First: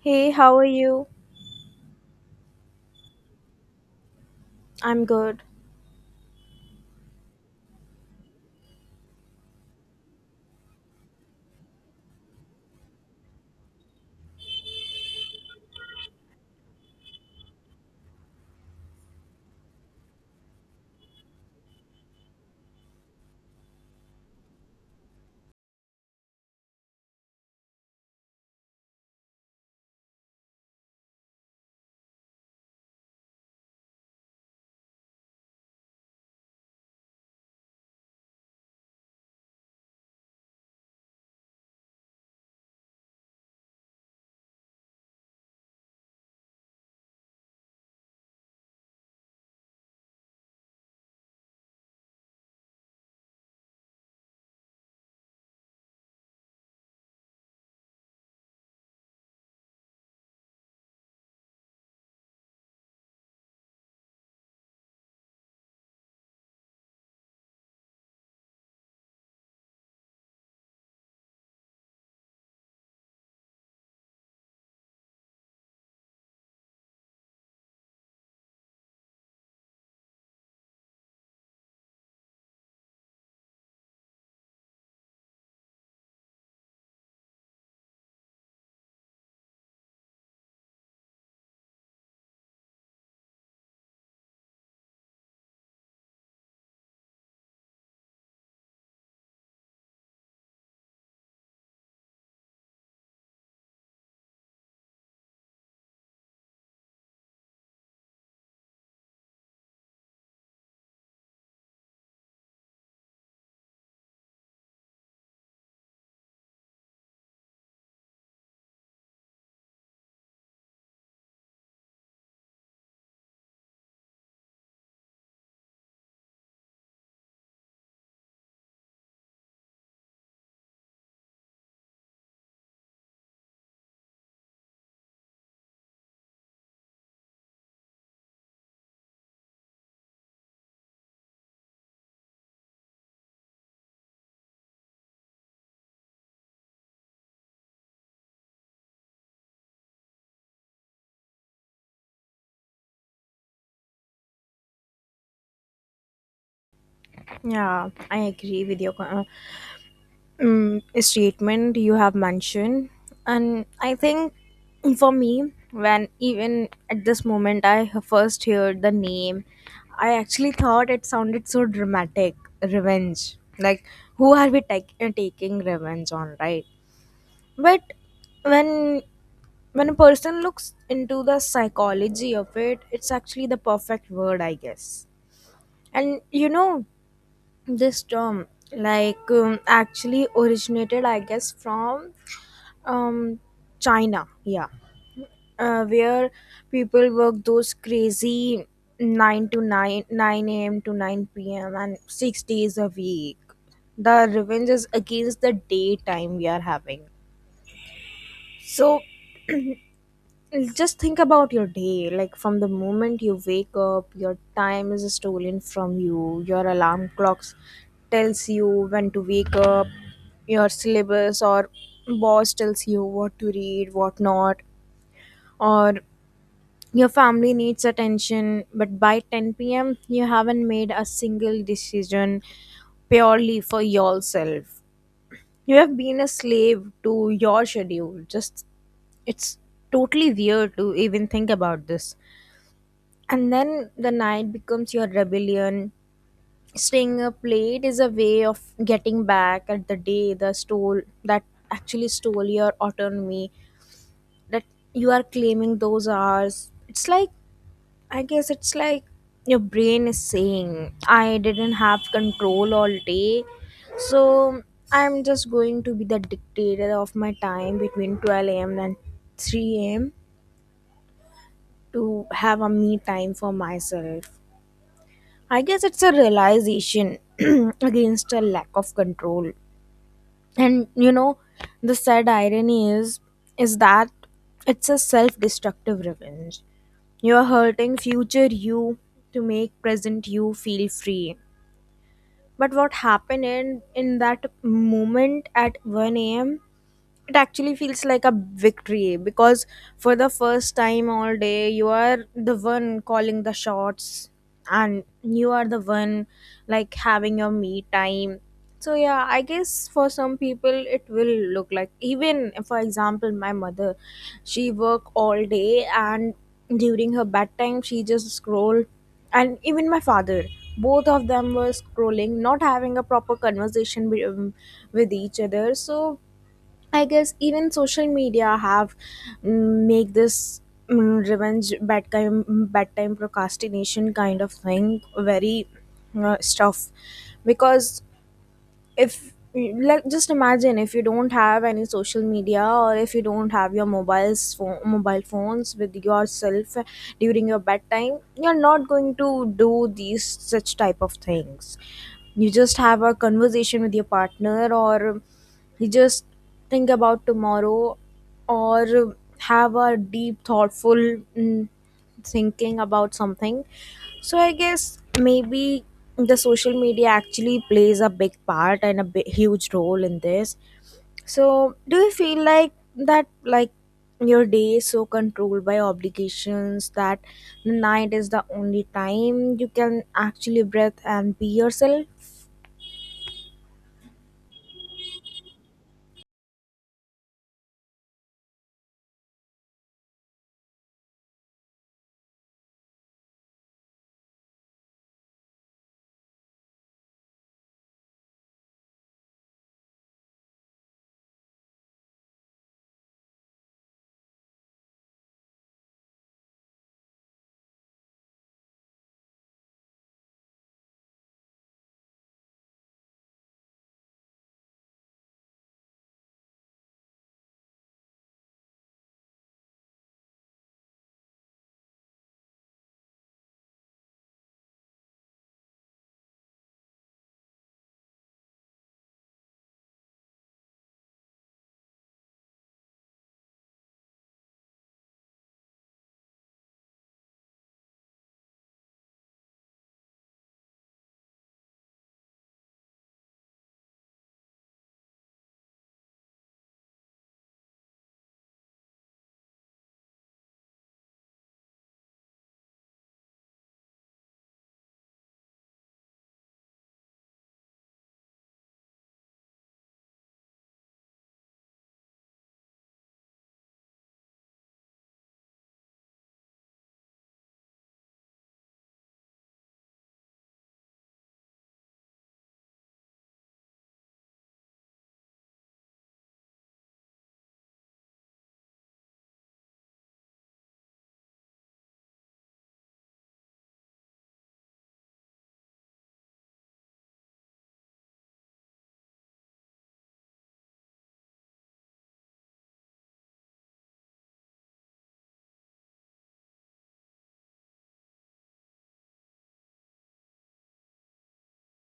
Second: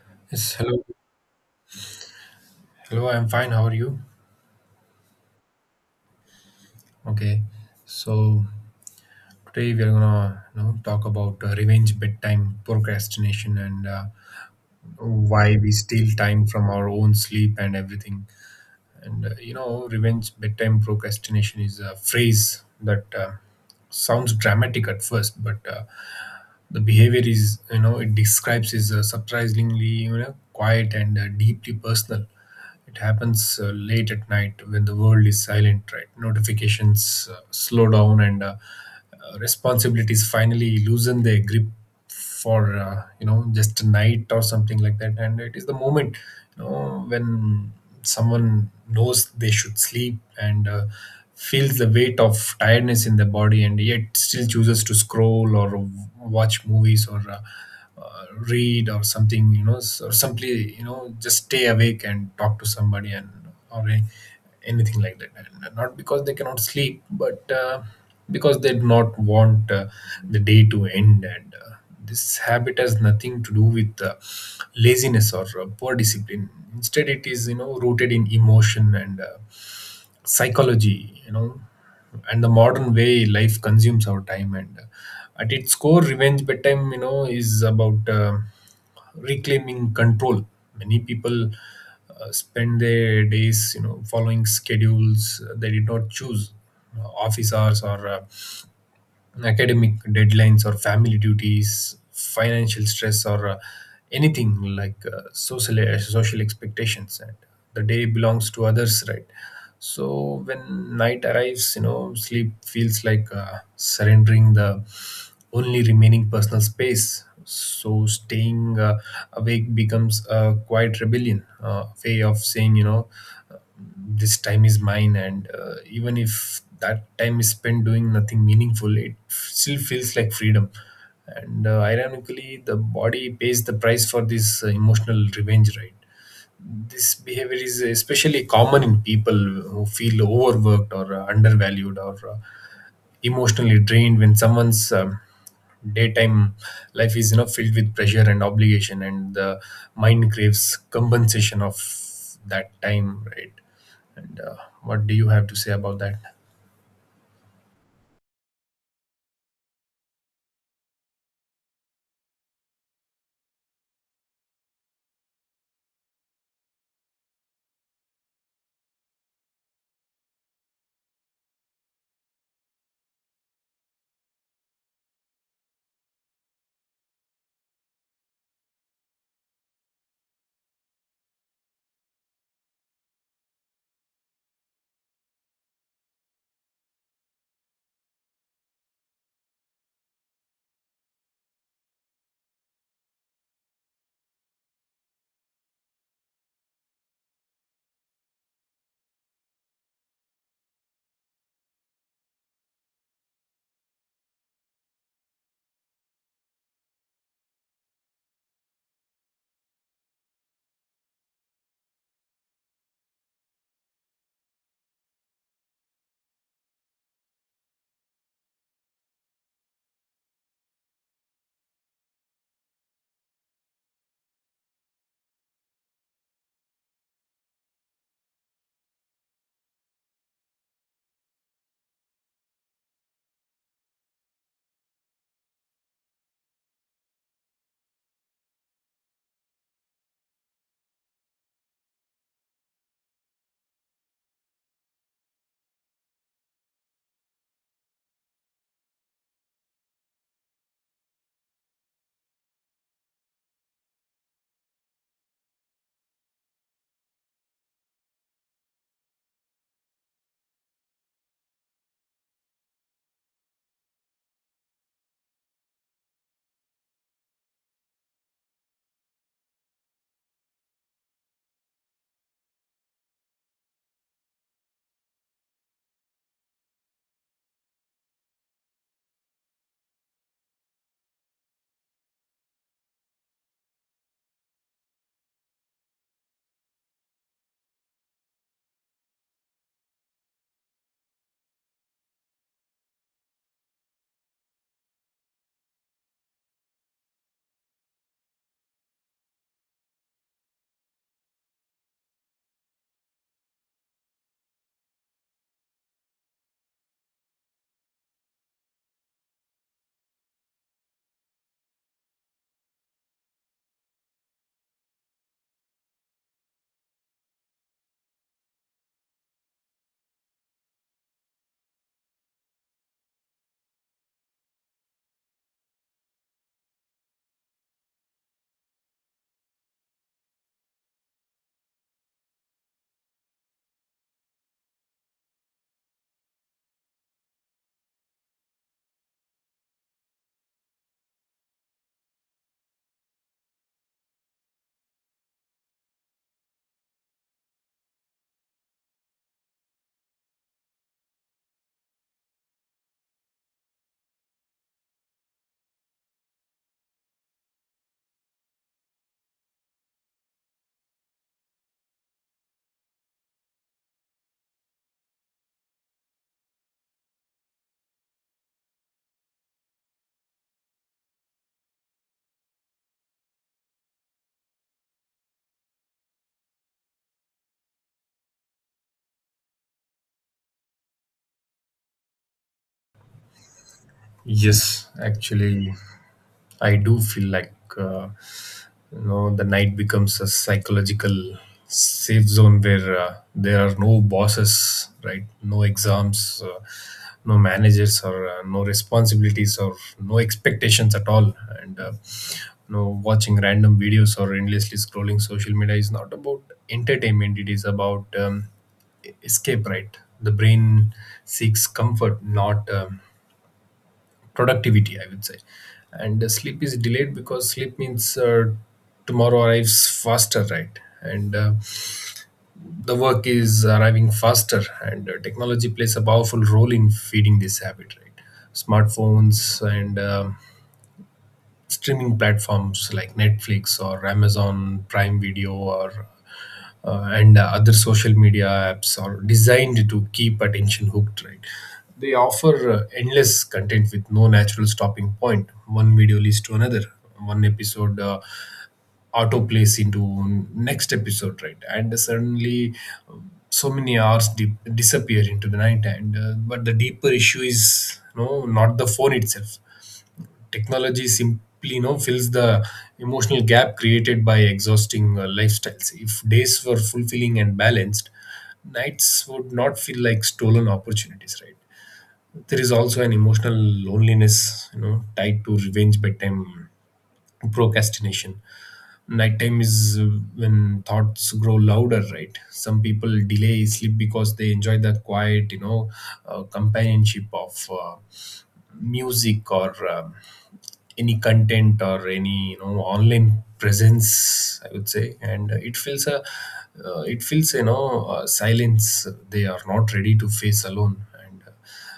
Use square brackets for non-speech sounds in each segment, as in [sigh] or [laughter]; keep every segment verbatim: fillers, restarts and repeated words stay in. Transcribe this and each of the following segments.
Hey, Yes, how are hello. you? Hello, I'm fine. How are you? I'm good. Okay. So today we are gonna you know, talk about uh, revenge bedtime procrastination and uh, why we steal time from our own sleep and everything. And uh, you know, revenge bedtime procrastination is a phrase that uh, sounds dramatic at first, but uh, the behavior is, you know it describes, is uh, surprisingly you know quiet and uh, deeply personal. It happens uh, late at night when the world is silent, right? Notifications uh, slow down and uh, uh, responsibilities finally loosen their grip for uh, you know just a night or something like that, and it is the moment you know when someone knows they should sleep and uh, feels the weight of tiredness in the body and yet still chooses to scroll or watch movies or uh, uh, read or something, you know s- or simply, you know just stay awake and talk to somebody and, or a, anything like that, and not because they cannot sleep but uh, because they do not want uh, the day to end. And uh, this habit has nothing to do with uh, laziness or uh, poor discipline. Instead it is, you know rooted in emotion and uh, psychology, you know and the modern way life consumes our time. And uh, at its core, revenge bedtime, you know is about uh, reclaiming control. Many people uh, spend their days you know following schedules they did not choose: uh, office hours or uh, academic deadlines, or family duties, financial stress, or uh, anything like uh, social uh, social expectations. And the day belongs to others, right? So when night arrives, you know, sleep feels like uh, surrendering the only remaining personal space. So staying uh, awake becomes a quiet rebellion, uh, way of saying, you know this time is mine. And uh, even if that time is spent doing nothing meaningful, it f- still feels like freedom. And uh, ironically, the body pays the price for this uh, emotional revenge, right? This behavior is especially common in people who feel overworked or uh, undervalued, or uh, emotionally drained. When someone's um, daytime life is, you know filled with pressure and obligation, and the mind craves compensation of that time, right? and uh, what do you have to say about that? Yeah, I agree with your uh, um, statement you have mentioned. And I think for me, when even at this moment I first heard the name, I actually thought it sounded so dramatic, revenge. Like, who are we tak- uh, taking revenge on, right? But when when a person looks into the psychology of it, it's actually the perfect word, I guess. And you know, this term, like, um, actually originated, I guess, from um China, yeah, uh, where people work those crazy nine to 9, 9 a.m to nine p.m, and six days a week. The revenge is against the daytime we are having. So just think about your day, like, from the moment you wake up, your time is stolen from you. Your alarm clocks tells you when to wake up. Your syllabus or boss tells you what to read, what not. Or your family needs attention, but by ten p.m you haven't made a single decision purely for yourself. You have been a slave to your schedule. Just, it's totally weird to even think about this. And then the night becomes your rebellion. Staying up late is a way of getting back at the day, the stole that, actually stole your autonomy. That, you are claiming those hours. It's like, I guess it's like your brain is saying, I didn't have control all day, so I'm just going to be the dictator of my time between twelve a.m and three a.m to have a me time for myself. I guess it's a realization [clears throat] against a lack of control. And you know, the sad irony is is that it's a self-destructive revenge. You're hurting future you to make present you feel free. But what happened in, in that moment at one a.m, it actually feels like a victory, because for the first time all day you are the one calling the shots, and you are the one, like, having your me time. So yeah, I guess for some people it will look like, even for example my mother, she work all day, and during her bedtime she just scroll. And even my father, both of them were scrolling, not having a proper conversation with, um, with each other. So I guess even social media have, mm, make this, mm, revenge bedtime bedtime procrastination kind of thing very uh, stuff. Because if, like, just imagine if you don't have any social media, or if you don't have your mobiles phone, mobile phones with yourself, during your bedtime you're not going to do these such type of things. You just have a conversation with your partner, or you just think about tomorrow, or have a deep thoughtful mm, thinking about something. So I guess maybe the social media actually plays a big part and a big, huge role in this. So do you feel like that, like your day is so controlled by obligations that the night is the only time you can actually breathe and be yourself? Yes, actually I do feel like uh, you know the night becomes a psychological safe zone where uh, there are no bosses, right? No exams, uh, no managers, or uh, no responsibilities, or no expectations at all. And uh, you know, watching random videos or endlessly scrolling social media is not about entertainment. It is about um, escape, right? The brain seeks comfort, not um, productivity, I would say. And uh, sleep is delayed because sleep means uh, tomorrow arrives faster, right? And uh, the work is arriving faster. And uh, technology plays a powerful role in feeding this habit, right? Smartphones and um streaming platforms like Netflix or Amazon Prime Video, or uh, and uh, other social media apps are designed to keep attention hooked, right? They offer uh, endless content with no natural stopping point point. One video leads to another, one episode uh, autoplays into next episode, right? And suddenly, um, so many hours di- disappear into the night. And uh, but the deeper issue is no, not the phone itself. Technology simply, you know fills the emotional gap created by exhausting uh, lifestyles. If days were fulfilling and balanced, nights would not feel like stolen opportunities, right? There is also an emotional loneliness, you know tied to revenge bedtime procrastination. Nighttime is uh, when thoughts grow louder, right? Some people delay sleep because they enjoy the quiet, you know uh, companionship of uh, music or um, any content, or any, you know online presence, I would say. And uh, it feels a uh, it feels, you know uh, silence they are not ready to face alone. And uh,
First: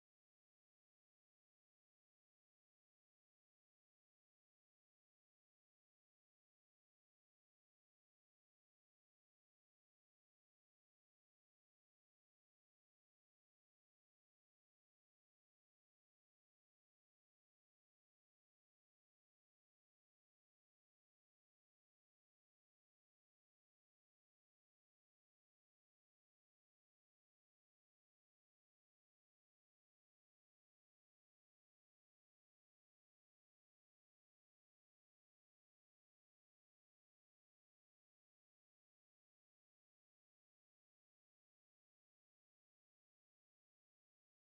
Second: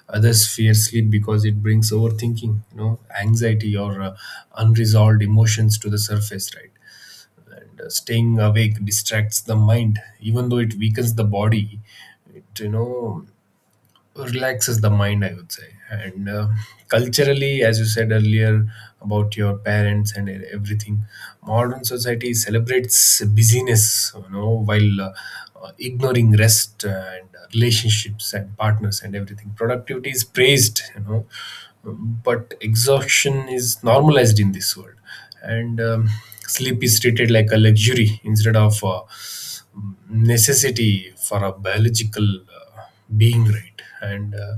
others fear sleep because it brings overthinking, you know anxiety or uh, unresolved emotions to the surface, right? And uh, staying awake distracts the mind, even though it weakens the body. It, you know relaxes the mind, I would say. And uh, culturally, as you said earlier about your parents and e-, everything, modern society celebrates busyness, you know while uh, uh, ignoring rest and relationships and partners and everything. Productivity is praised, you know but exhaustion is normalized in this world. And um, sleep is treated like a luxury instead of a necessity for a biological uh, being, right? And uh,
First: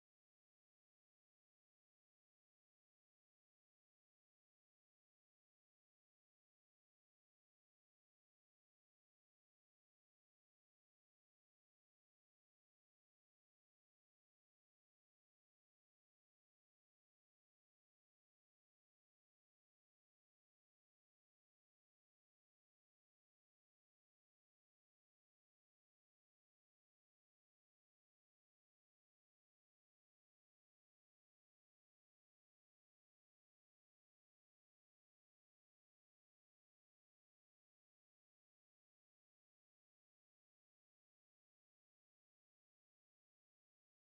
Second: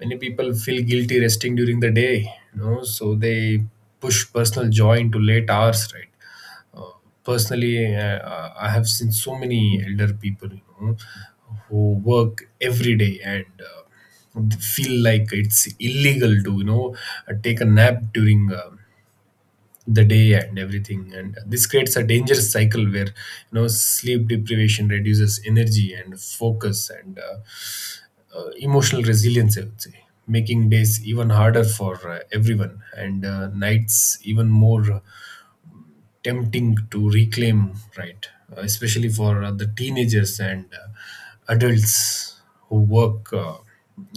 many people feel guilty resting during the day, you know so they push personal joy into late hours, right? uh, personally uh, uh, I have seen so many elder people, you know who work every day and uh, feel like it's illegal to, you know uh, take a nap during um the day and everything. And this creates a dangerous cycle where, you know sleep deprivation reduces energy and focus, and uh, uh, emotional resilience, I would say, making days even harder for uh, everyone, and uh, nights even more uh, tempting to reclaim, right? Uh, especially for uh, the teenagers and uh, adults who work uh,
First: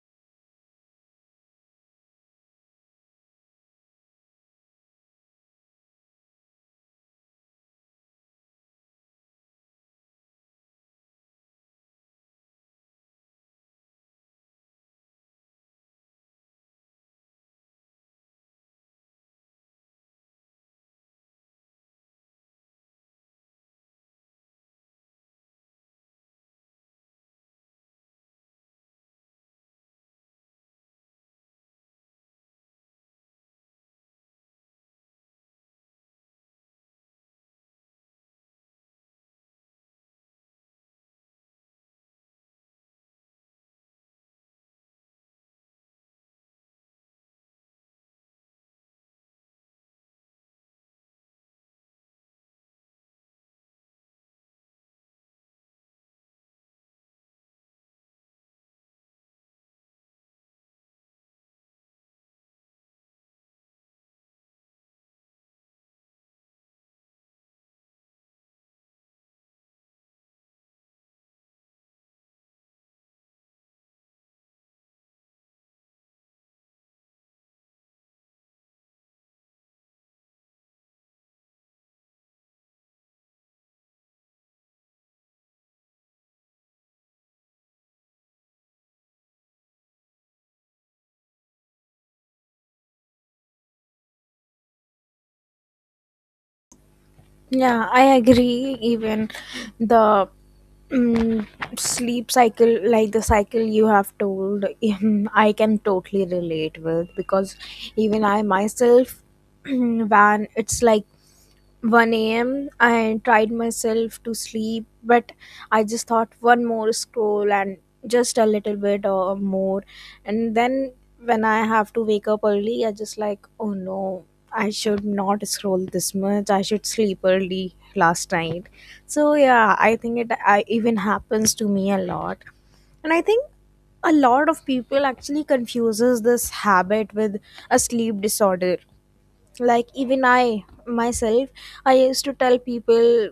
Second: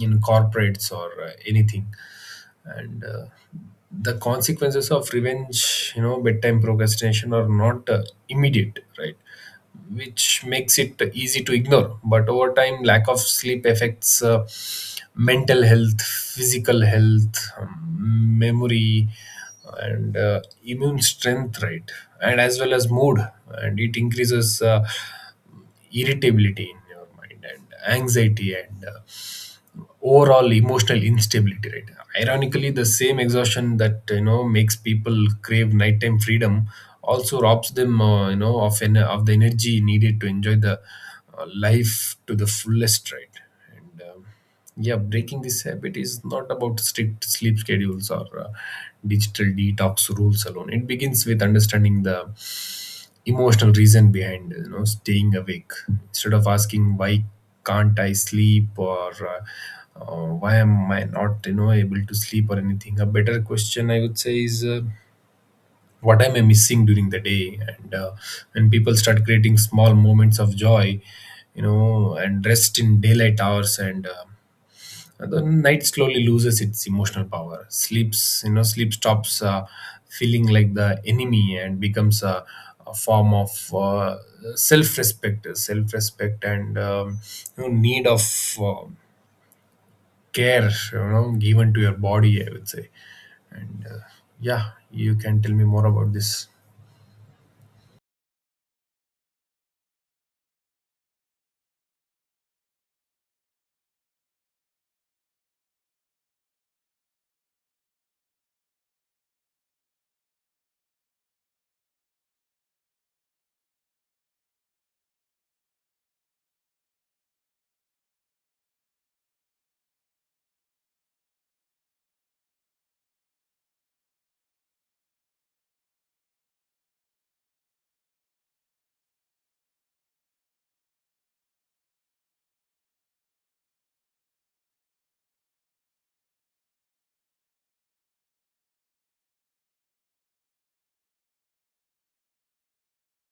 in corporates, or uh, anything. And uh, the consequences of revenge, you know, bedtime procrastination are not uh, immediate, right? Which makes it easy to ignore. But over time, lack of sleep affects uh, mental health, physical health, um, memory, and uh, immune strength, right? And as well as mood. And it increases uh, irritability in your mind, and anxiety, and uh, overall emotional instability, right? Ironically, the same exhaustion that, you know makes people crave nighttime freedom also robs them, uh, you know of en- of the energy needed to enjoy the uh, life to the fullest, right? And um, yeah, breaking this habit is not about strict sleep schedules or uh, digital detox rules alone. It begins with understanding the emotional reason behind, you know staying awake. Instead of asking why can't I sleep, or uh, uh, why am I not, you know able to sleep or anything, a better question, I would say, is uh, what am I missing during the day? And uh, when people start creating small moments of joy, you know and rest in daylight hours, and uh, uh, the night slowly loses its emotional power. Sleeps you know Sleep stops uh, feeling like the enemy and becomes a, a form of uh, self-respect self-respect, and um, you know, need of uh, care, you know given to your body, I would say. And uh, yeah, you can tell me more about this. Yeah, I agree. Even the mm sleep cycle, like the cycle you have told, [laughs] I can totally relate with, because even I myself, [clears throat] when it's like one a m. I tried myself to sleep, but I just thought, one more scroll, and just a little bit or more. And then when I have to wake up early, I just like, oh no, I should not scroll this much, I should sleep early last night. So yeah, I think it I, even happens to me a lot. And I think a lot of people actually confuses this habit with a sleep disorder. Like, even I myself, I used to tell people,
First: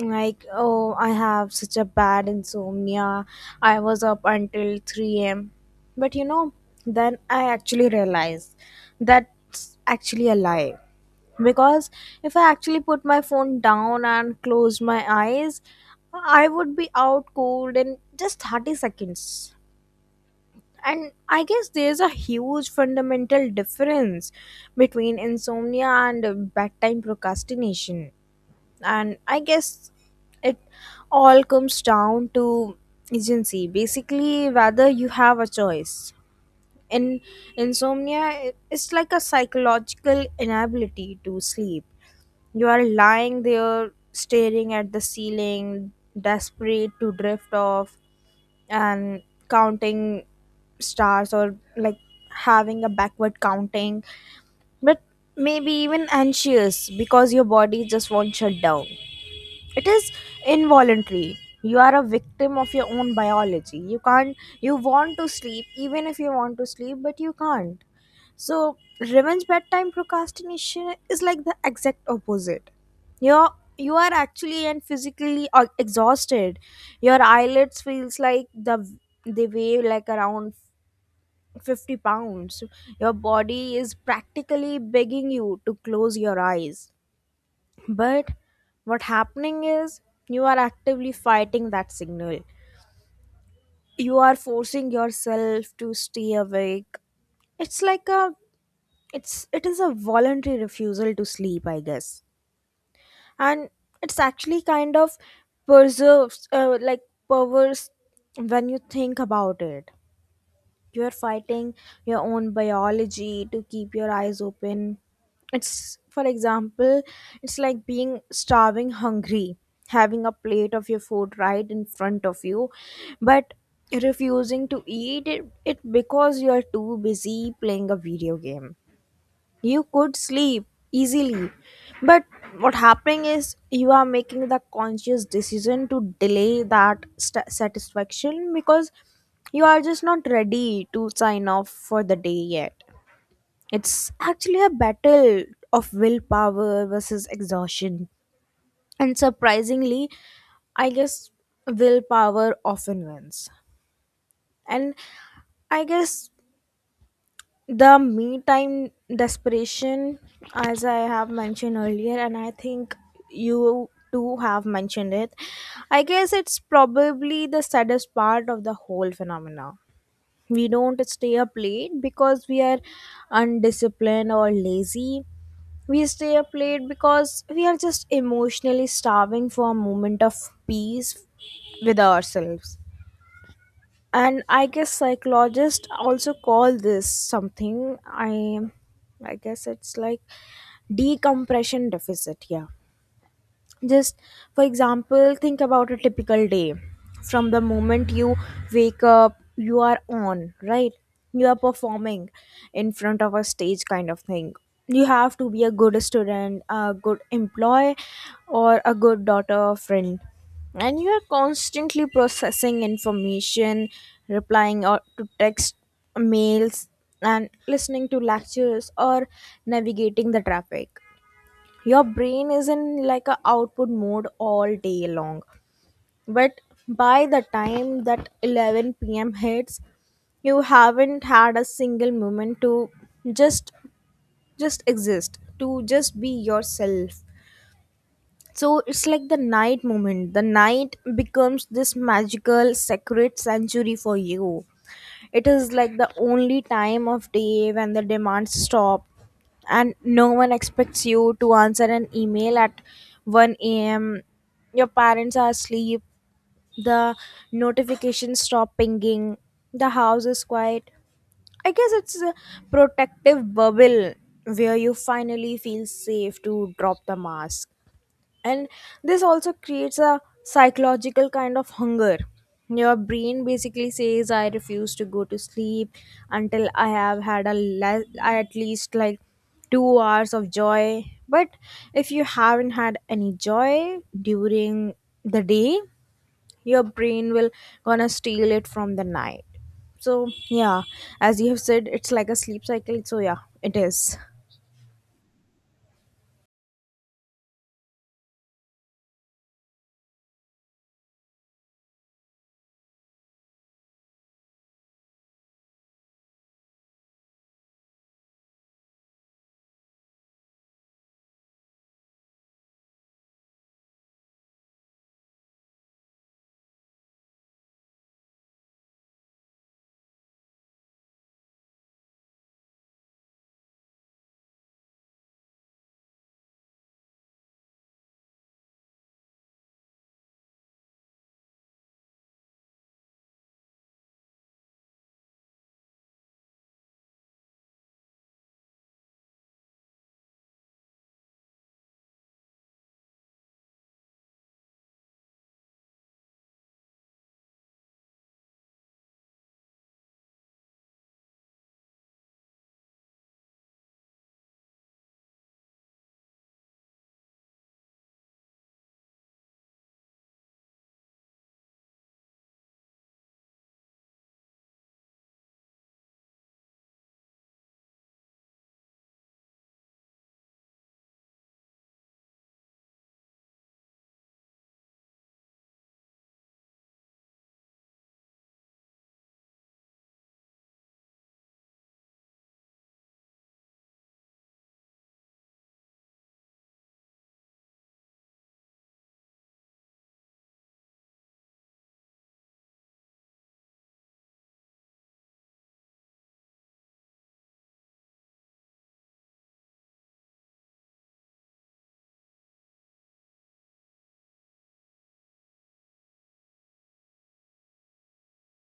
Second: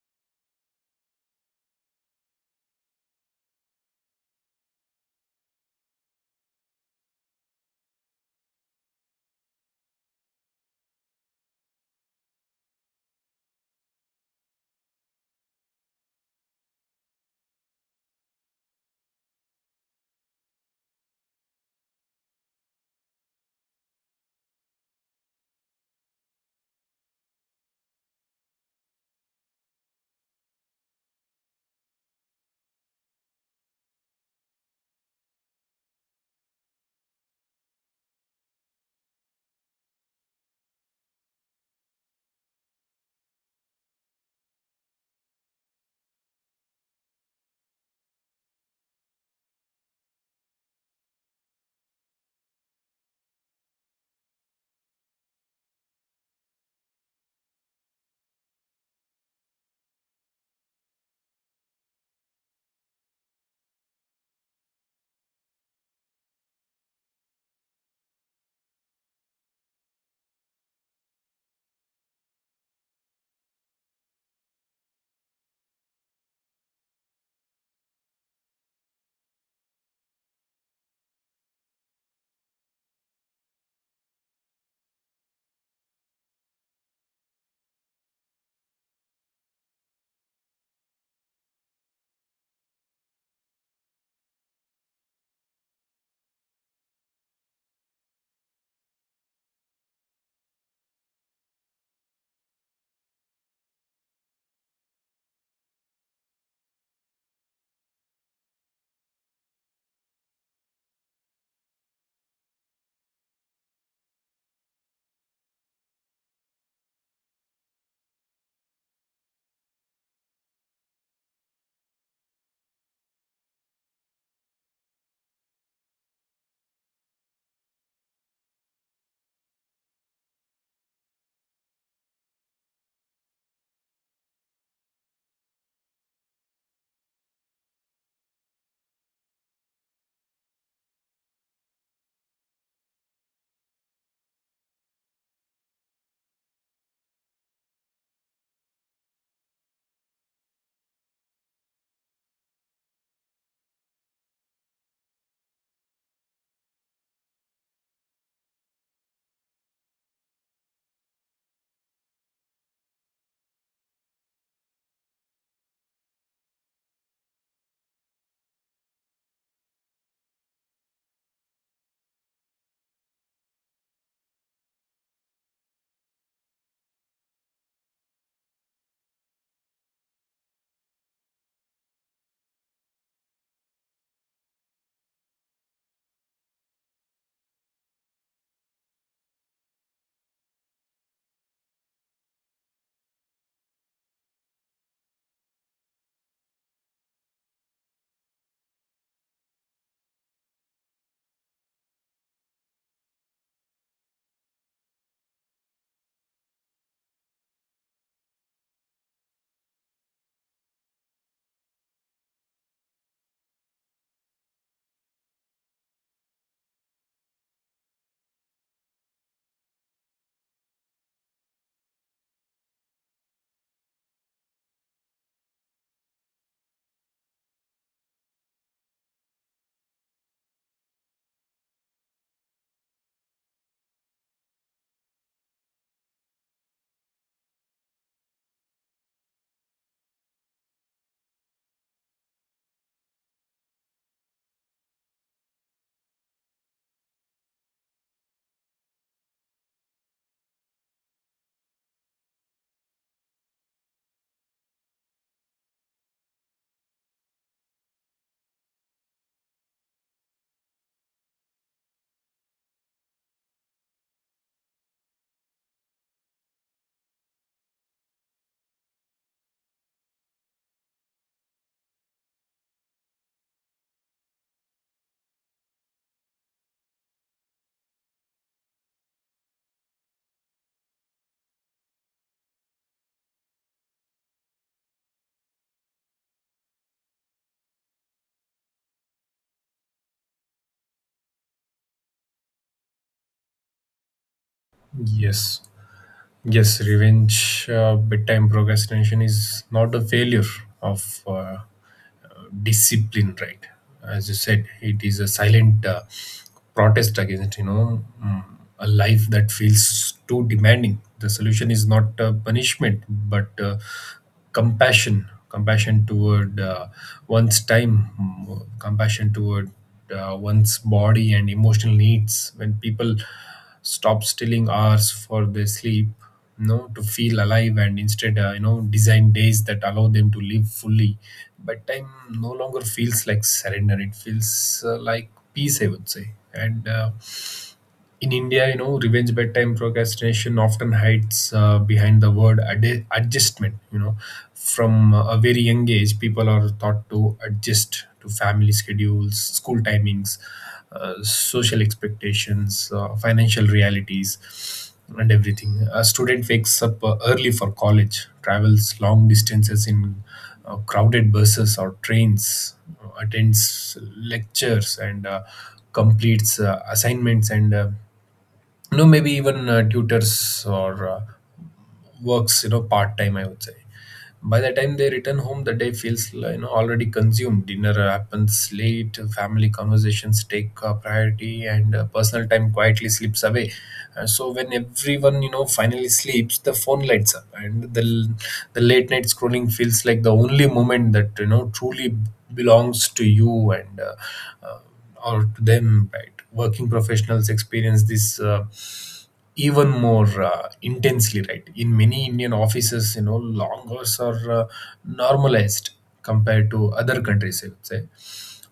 like, oh, I have such a bad insomnia, I was up until three a m. But you know, then I actually realized that's actually a lie, because if I actually put my phone down and close my eyes I would be out cold in just thirty seconds. And I guess there's a huge fundamental difference between insomnia and uh, bedtime procrastination. And I guess it all comes down to agency. Basically, whether you have a choice. In insomnia, it- it's like a psychological inability to sleep. You are lying there staring at the ceiling, desperate to drift off, and counting stars, or like having a backward counting, but maybe even anxious because your body just won't shut down. It is involuntary, you are a victim of your own biology. You can't, you want to sleep, even if you want to sleep, but you can't. So, revenge bedtime procrastination is like the exact opposite. You're you are actually and physically uh, exhausted. Your eyelids feels like the they weigh like around fifty pounds. Your body is practically begging you to close your eyes. But what happening is, you are actively fighting that signal. You are forcing yourself to stay awake. It's like a, it's it is a voluntary refusal to sleep, I guess. And it's actually kind of perserves uh, like perverse when you think about it. You're fighting your own biology to keep your eyes open. It's, for example, it's like being starving hungry, having a plate of your food right in front of you, but refusing to eat it, it because you're too busy playing a video game. You could sleep easily, but what happening is, you are making the conscious decision to delay that st- satisfaction, because you are just not ready to sign off for the day yet. It's actually a battle of willpower versus exhaustion. And surprisingly, I guess, willpower often wins. And I guess the me time desperation, as I have mentioned earlier, and I think you too have mentioned it, I guess it's probably the saddest part of the whole phenomena. We don't stay up late because we are undisciplined or lazy. We stay up late because we are just emotionally starving for a moment of peace with ourselves. And I guess psychologists also call this something, i i guess it's like decompression deficit, yeah. Just for example, think about a typical day. From the moment you wake up you are on, right? You are performing in front of a stage kind of thing. You have to be a good student, a good employee, or a good daughter or friend. And you are constantly processing information, replying or to text, mails, and listening to lectures, or navigating the traffic. Your brain is in, like, a output mode all day long. But by the time that eleven p.m hits, you haven't had a single moment to just just exist, to just be yourself. So it's like the night moment the night becomes this magical sacred sanctuary for you. It is like the only time of day when the demands stop, and no one expects you to answer an email at one a m. Your parents are asleep, the notifications stop pinging, the house is quiet. I guess it's a protective bubble where you finally feel safe to drop the mask. And this also creates a psychological kind of hunger. Your brain basically says, I refuse to go to sleep until I have had a le- at least like two hours of joy. But if you haven't had any joy during the day, your brain will gonna steal it from the night. So yeah, as you have said, it's like a sleep cycle, so yeah, it is. Yes, yes, revenge, uh, bedtime procrastination is not a failure of uh, discipline, right? As you said, it is a silent uh, protest against, you know mm, a life that feels too demanding. The solution is not uh, punishment but uh, compassion compassion toward uh, one's time, mm, compassion toward uh, one's body and emotional needs. When people stop stealing hours for their sleep, you know to feel alive, and instead uh, you know design days that allow them to live fully, but time no longer feels like surrender, it feels uh, like peace, I would say. And uh, in India, you know, revenge bedtime procrastination often hides uh, behind the word ad- adjustment. You know, from a very young age, people are taught to adjust to family schedules, school timings, uh, social expectations, uh, financial realities, and everything. A student wakes up uh, early for college, travels long distances in uh, crowded buses or trains, uh, attends lectures, and uh, completes uh, assignments, and uh, you know maybe even uh, tutors or uh, works, you know part time, I would say. By the time they return home, the day feels, uh, you know already consumed. Dinner uh, happens late, family conversations take uh, priority, and uh, personal time quietly slips away. Uh, so when everyone, you know finally sleeps, the phone lights up, and the the late night scrolling feels like the only moment that, you know truly belongs to you, and uh, uh, or to them, right? Working professionals experience this uh, even more uh, intensely, right? In many Indian offices, you know long hours are uh, normalized compared to other countries, I would say.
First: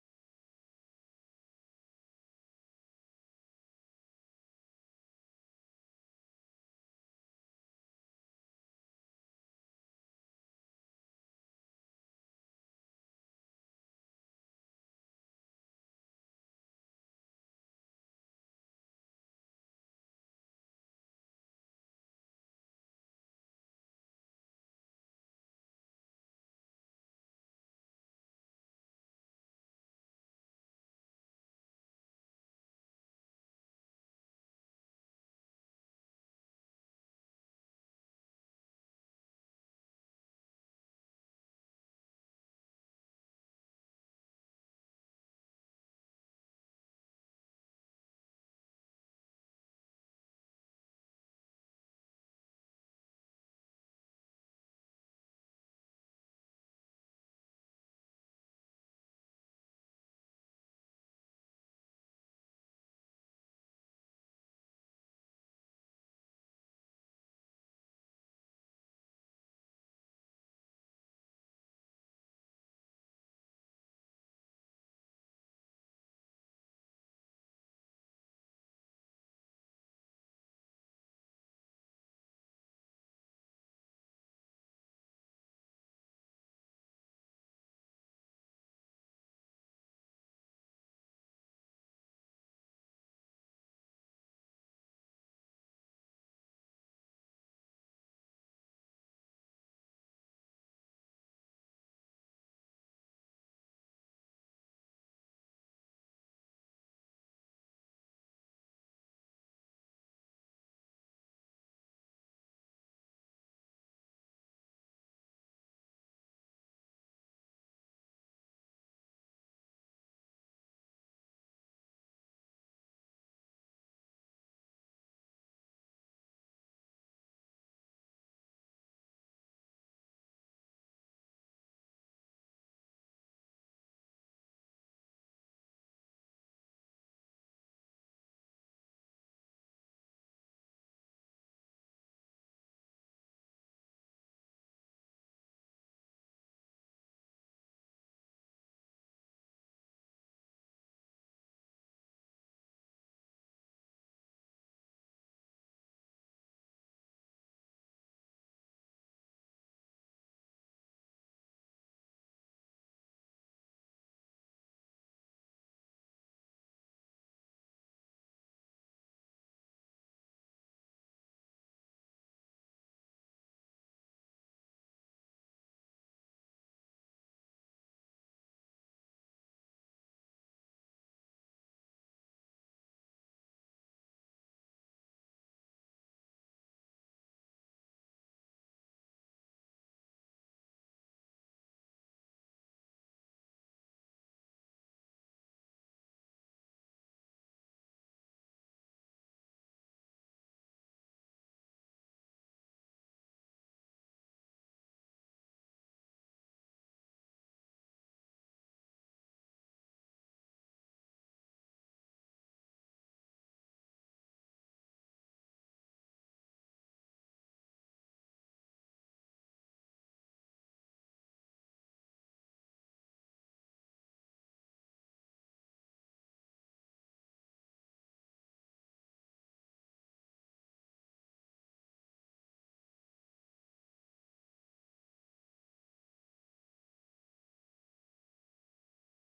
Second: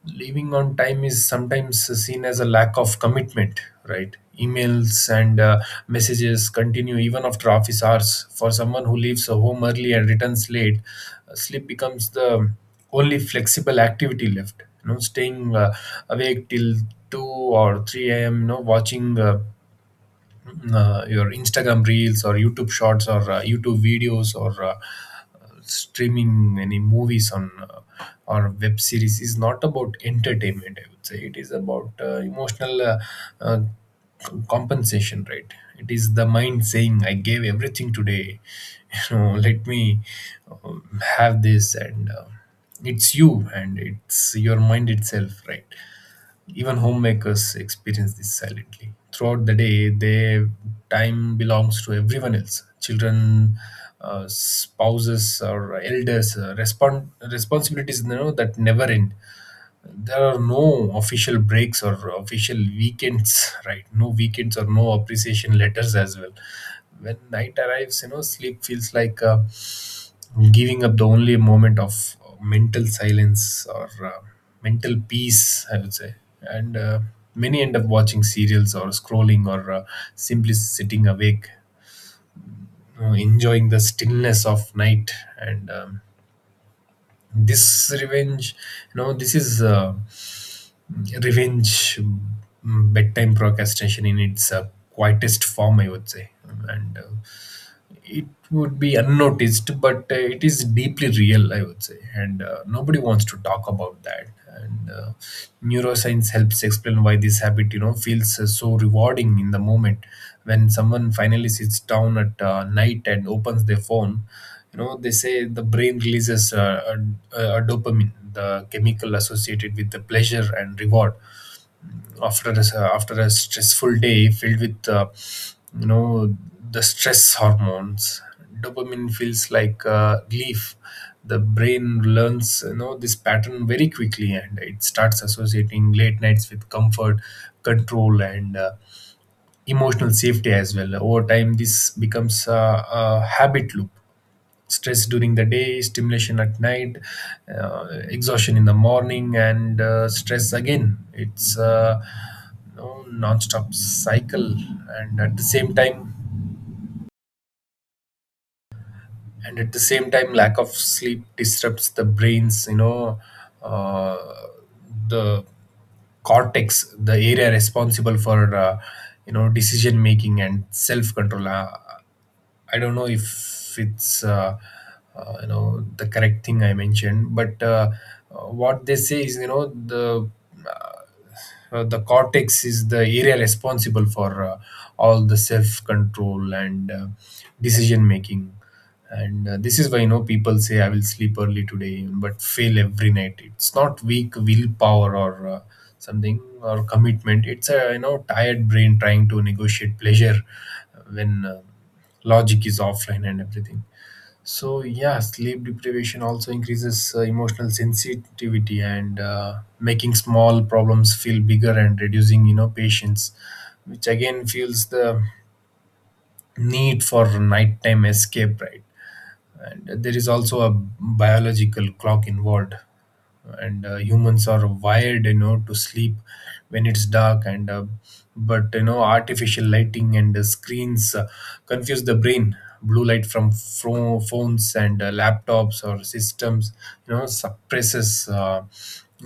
Leaving on time is sometimes seen as a lack of commitment, right? Emails and uh, messages continue even after office hours. For someone who leaves home early and returns late, uh, sleep becomes the only flexible activity left. You know, staying uh, awake till two or three a.m., you know watching uh, uh, your Instagram reels or YouTube shorts, or uh, YouTube videos, or uh, streaming any movies on uh, or web series, is not about entertainment. I would say it is about uh, emotional uh, uh, c- compensation, right? It is the mind saying, "I gave everything today. [laughs] You know, let me um, have this," and uh, it's you, and it's your mind itself, right? Even homemakers experience this silently. Throughout the day, their time belongs to everyone else. Children, uh, spouses, or elders. Uh, respon- responsibilities, you know, that never end. There are no official breaks or official weekends, right? No weekends or no appreciation letters as well. When night arrives, you know, sleep feels like uh, giving up the only moment of mental silence or uh, mental peace, I would say. And uh, Many end up watching serials or scrolling or uh, simply sitting awake, you know, enjoying the stillness of night. And um, this revenge you know this is uh, revenge mm, bedtime procrastination in its uh, quietest form, I would say. And uh, it would be unnoticed, but uh, it is deeply real, I would say, and uh, nobody wants to talk about that. And uh, Neuroscience helps explain why this habit, you know, feels uh, so rewarding in the moment. When someone finally sits down at uh, night and opens their phone, you know, they say the brain releases uh, a, a dopamine, the chemical associated with the pleasure and reward. After a, after a stressful day filled with uh, you know the stress hormones, dopamine feels like uh, relief. The brain learns, you know, this pattern very quickly, and it starts associating late nights with comfort, control, and uh, emotional safety as well. Over time this becomes uh, a habit loop. Stress during the day, stimulation at night, uh, exhaustion in the morning, and uh, stress again. It's a you non-stop cycle. And at the same time, and at the same time, lack of sleep disrupts the brain's, you know, uh, the cortex, the area responsible for, uh, you know, decision making and self-control. Uh, I don't know if it's uh, uh, you know, the correct thing I mentioned, but uh, uh, what they say is, you know, the uh, uh, the cortex is the area responsible for uh, all the self control and uh, decision making, and uh, this is why, you know, people say I will sleep early today but fail every night. It's not weak willpower or uh, something or commitment. It's a, you know, tired brain trying to negotiate pleasure when. Uh, logic is offline and everything. So yeah, sleep deprivation also increases uh, emotional sensitivity and uh, making small problems feel bigger and reducing, you know, patience, which again feels the need for nighttime escape, right? And there is also a biological clock involved, and uh, humans are wired, you know, to sleep when it's dark, and uh, but you know, artificial lighting and uh, screens uh, confuse the brain. Blue light from fro- phones and uh, laptops or systems, you know, suppresses uh,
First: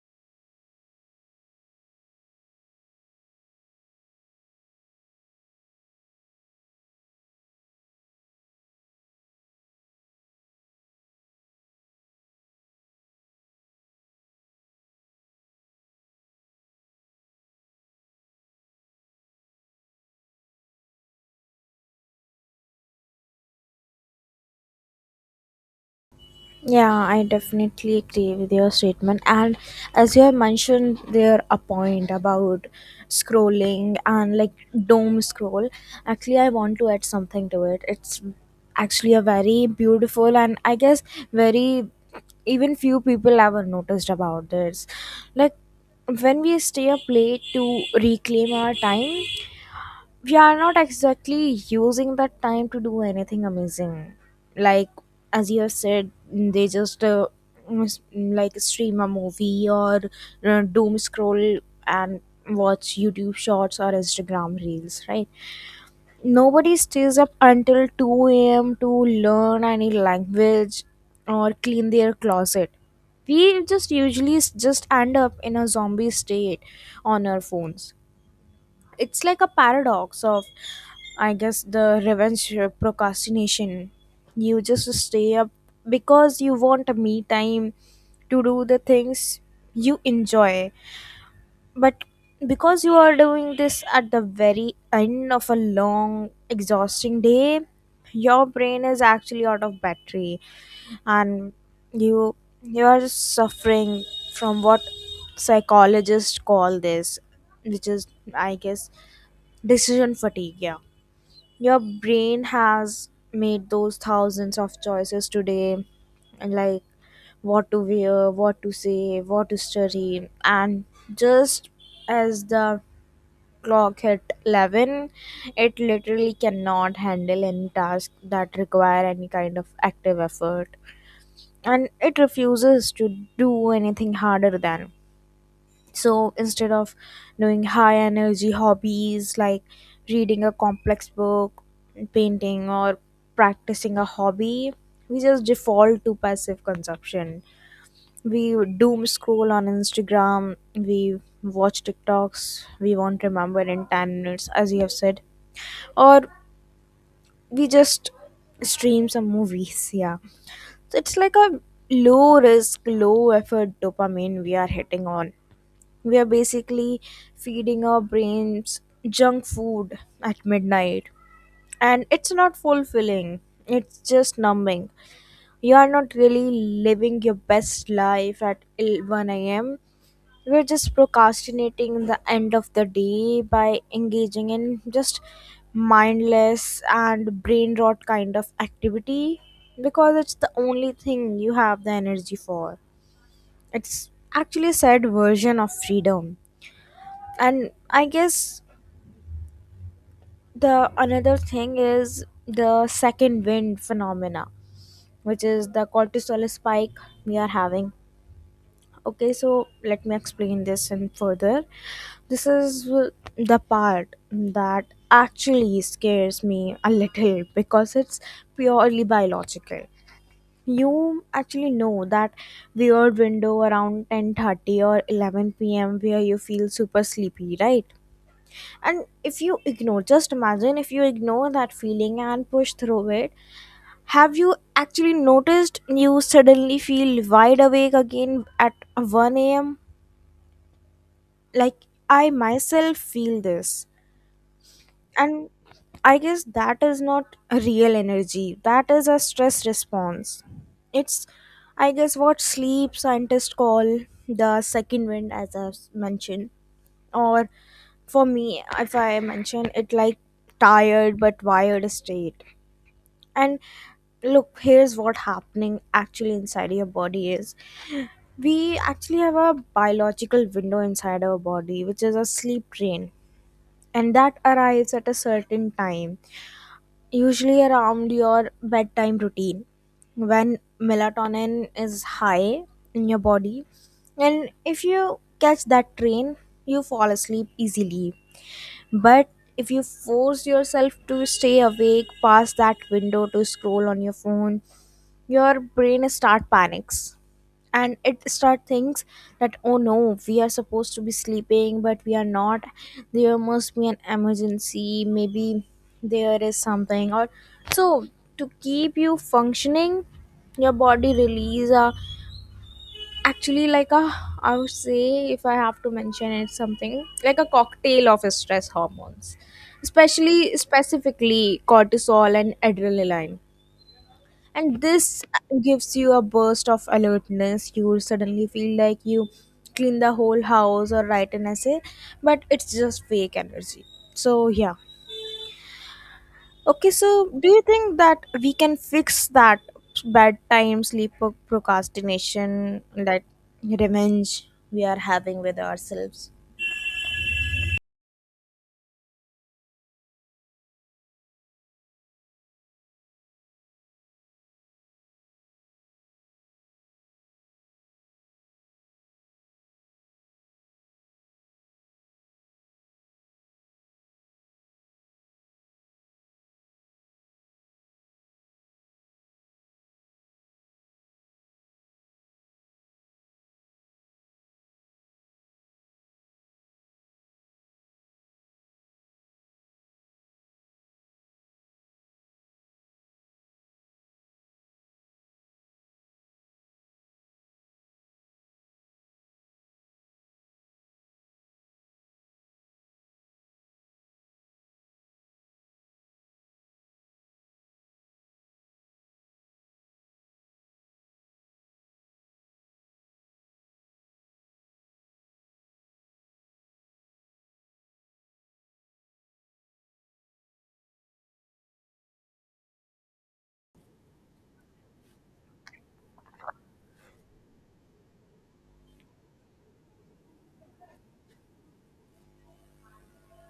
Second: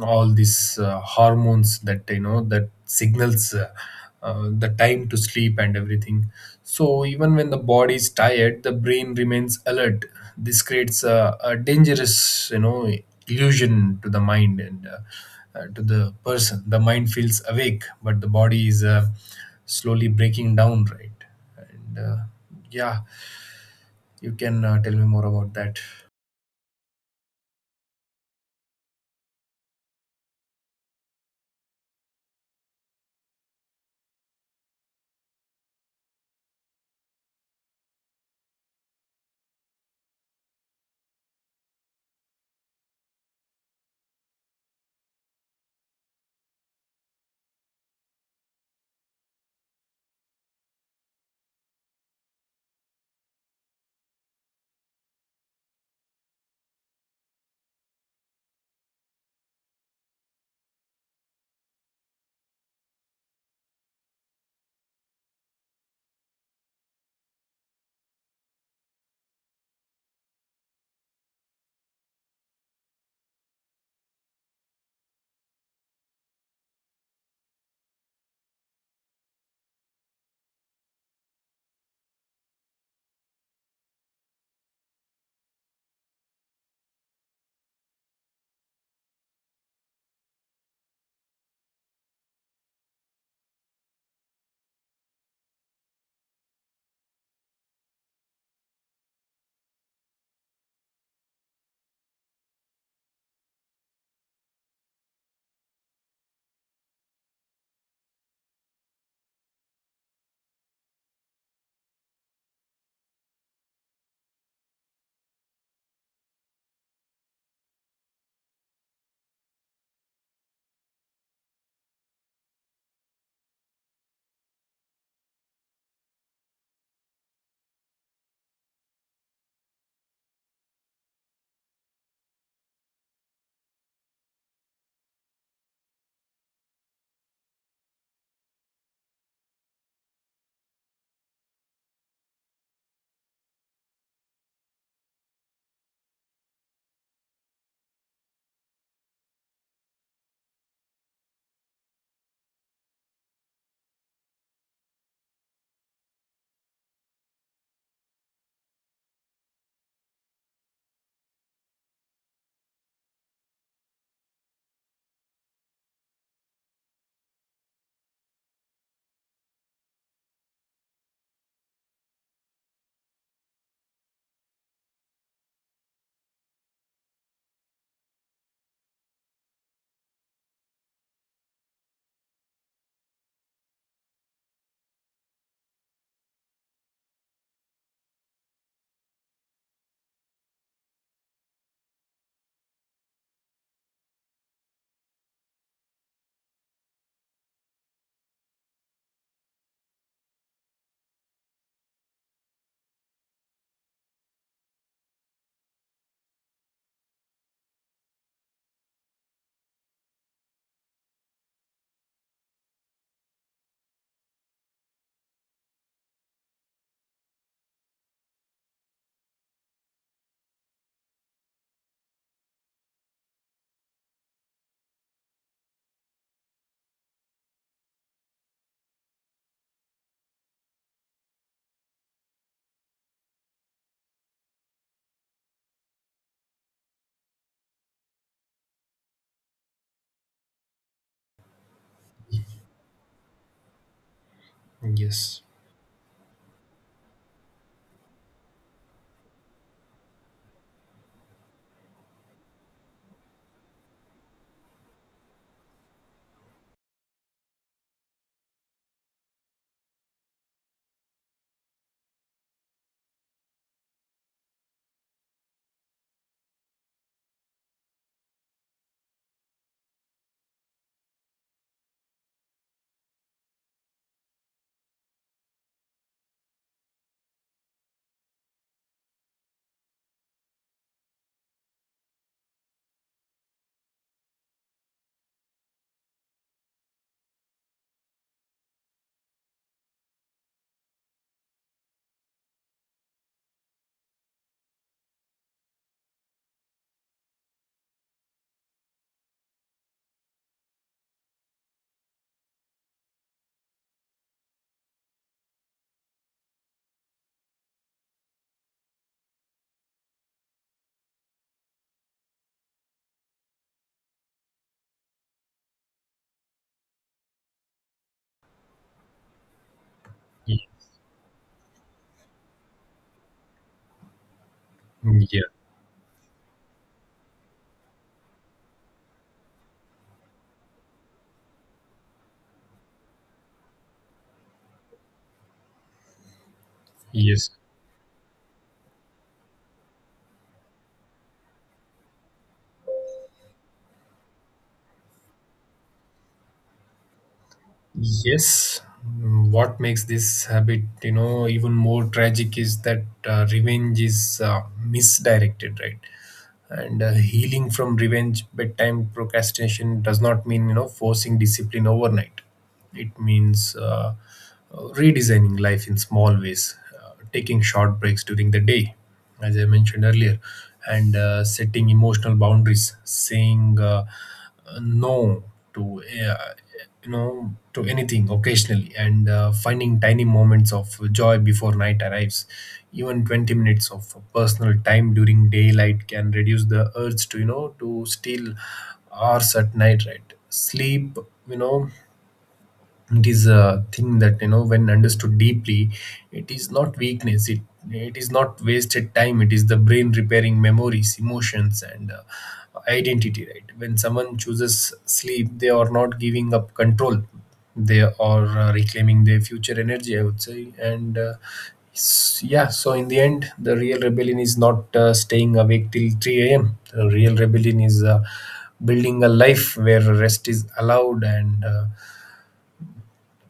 all these uh, hormones that, you know, that signals uh, uh, the time to sleep and everything. So even when the body is tired, the brain remains alert. This creates a, a dangerous, you know, illusion to the mind and uh, uh, to the person. The mind feels awake, but the body is uh, slowly breaking down, right? and uh, Yeah, you can uh, tell me more about that. Yeah, I definitely agree with your statement. And as you have mentioned there a point about scrolling and, like, doom scroll, actually I want to add something to it. It's actually a very beautiful, and I guess very, even few people ever noticed about this. Like, when we stay up late to reclaim our time we are not exactly using that time to do anything amazing. Like, as you have said, they just uh, s- like stream a movie, or uh, doom scroll and watch YouTube shorts or Instagram reels, right? Nobody stays up until two a.m to learn any language or clean their closet. We just usually s- just end up in a zombie state on our phones. It's like a paradox of, I guess, the revenge uh, procrastination. You just stay up because you want a me time to do the things you enjoy, but because you are doing this at the very end of a long exhausting day, your brain is actually out of battery. And you you are suffering from what psychologists call this, which is, I guess, decision fatigue, yeah. Your brain has made those thousands of choices today, and like, what to wear, what to say, what to study, and just as the clock hit eleven, it literally cannot handle any task that require any kind of active effort, and it refuses to do anything harder than. So instead of doing high energy hobbies, like reading a complex book, painting, or practicing a hobby, we just default to passive consumption. We doom scroll on Instagram, we watch TikToks we won't remember in ten minutes, as you have said, or we just stream some movies. Yeah. So it's like a low risk, low effort dopamine we are hitting on. We are basically feeding our brains junk food at midnight. And it's not fulfilling, it's just numbing. You are not really living your best life at one am. We're just procrastinating the end of the day by engaging in just mindless and brain rot kind of activity, because it's the only thing you have the energy for. It's actually a sad version of freedom. And I guess the another thing is the second wind phenomena, which is the cortisol spike we are having. Okay, so let me explain this in further. This is the part that actually scares me a little, because it's purely biological. You actually know that weird window around ten thirty or eleven p m where you feel super sleepy, right? And if you ignore, just imagine if you ignore that feeling and push through it, have you actually noticed you suddenly feel wide awake again at one a m? Like, I myself feel this. Yes. And I guess that is not a real energy, that is a stress response. It's, I guess, what sleep scientists call the second wind, as I've mentioned, or for me, if I mention it, like, tired but wired state. And look, here's what happening actually inside your body is, we actually have a biological window inside our body which is a sleep train, and that arrives at a certain time, usually around your bedtime routine when melatonin is high in your body. And if you catch that train you fall asleep easily. But if you force yourself to stay awake past that window to scroll on your phone, your brain start panics, and it start thinks that, oh no, we are supposed to be sleeping but we are not, there must be an emergency, maybe there is something, or so to keep you functioning, your body release a, actually like a, I would say if I have to mention it something, like a cocktail of stress hormones, especially Ye- specifically cortisol and adrenaline. And this yeah. gives you a burst of alertness, you will suddenly feel like you clean the whole house or write an essay, but it's just fake energy. So yeah. Okay, so do Yes. you think that we can fix that bedtime sleep pro- procrastination, that revenge we are having with ourselves? Yes. Mm, What makes this habit, you know, even more tragic is that uh, revenge is uh, misdirected, right? And uh, healing from revenge, bedtime procrastination does not mean, you know, forcing discipline overnight. It means uh, uh, redesigning life in small ways, uh, taking short breaks during the day, as I mentioned earlier, and uh, setting emotional boundaries, saying uh, uh, no to uh, you know, to anything occasionally, and uh, finding tiny moments of joy before night arrives. Even twenty minutes of personal time during daylight can reduce the urge to, you know, to steal hours at night, right? Sleep, you know, it is a thing that, you know, when understood deeply, it is not weakness. It it is not wasted time. It is the brain repairing memories, emotions, and uh, identity, right? When someone chooses sleep, they are not giving up control. They are uh, reclaiming their future energy, I would say. And uh, s- yeah, so in the end, the real rebellion is not uh, staying awake till three a.m. The real rebellion is uh, building a life where rest is allowed and uh,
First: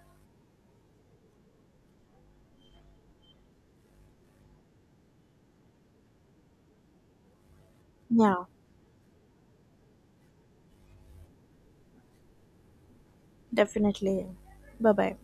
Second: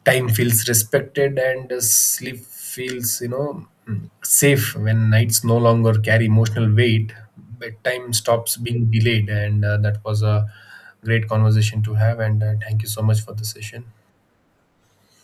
time feels respected and uh, sleep feels, you know, mm, safe. When nights no longer carry emotional weight, bedtime Yeah, stops being delayed. And uh, That was a great conversation to have, and uh, thank you so much for the session. definitely. Bye bye.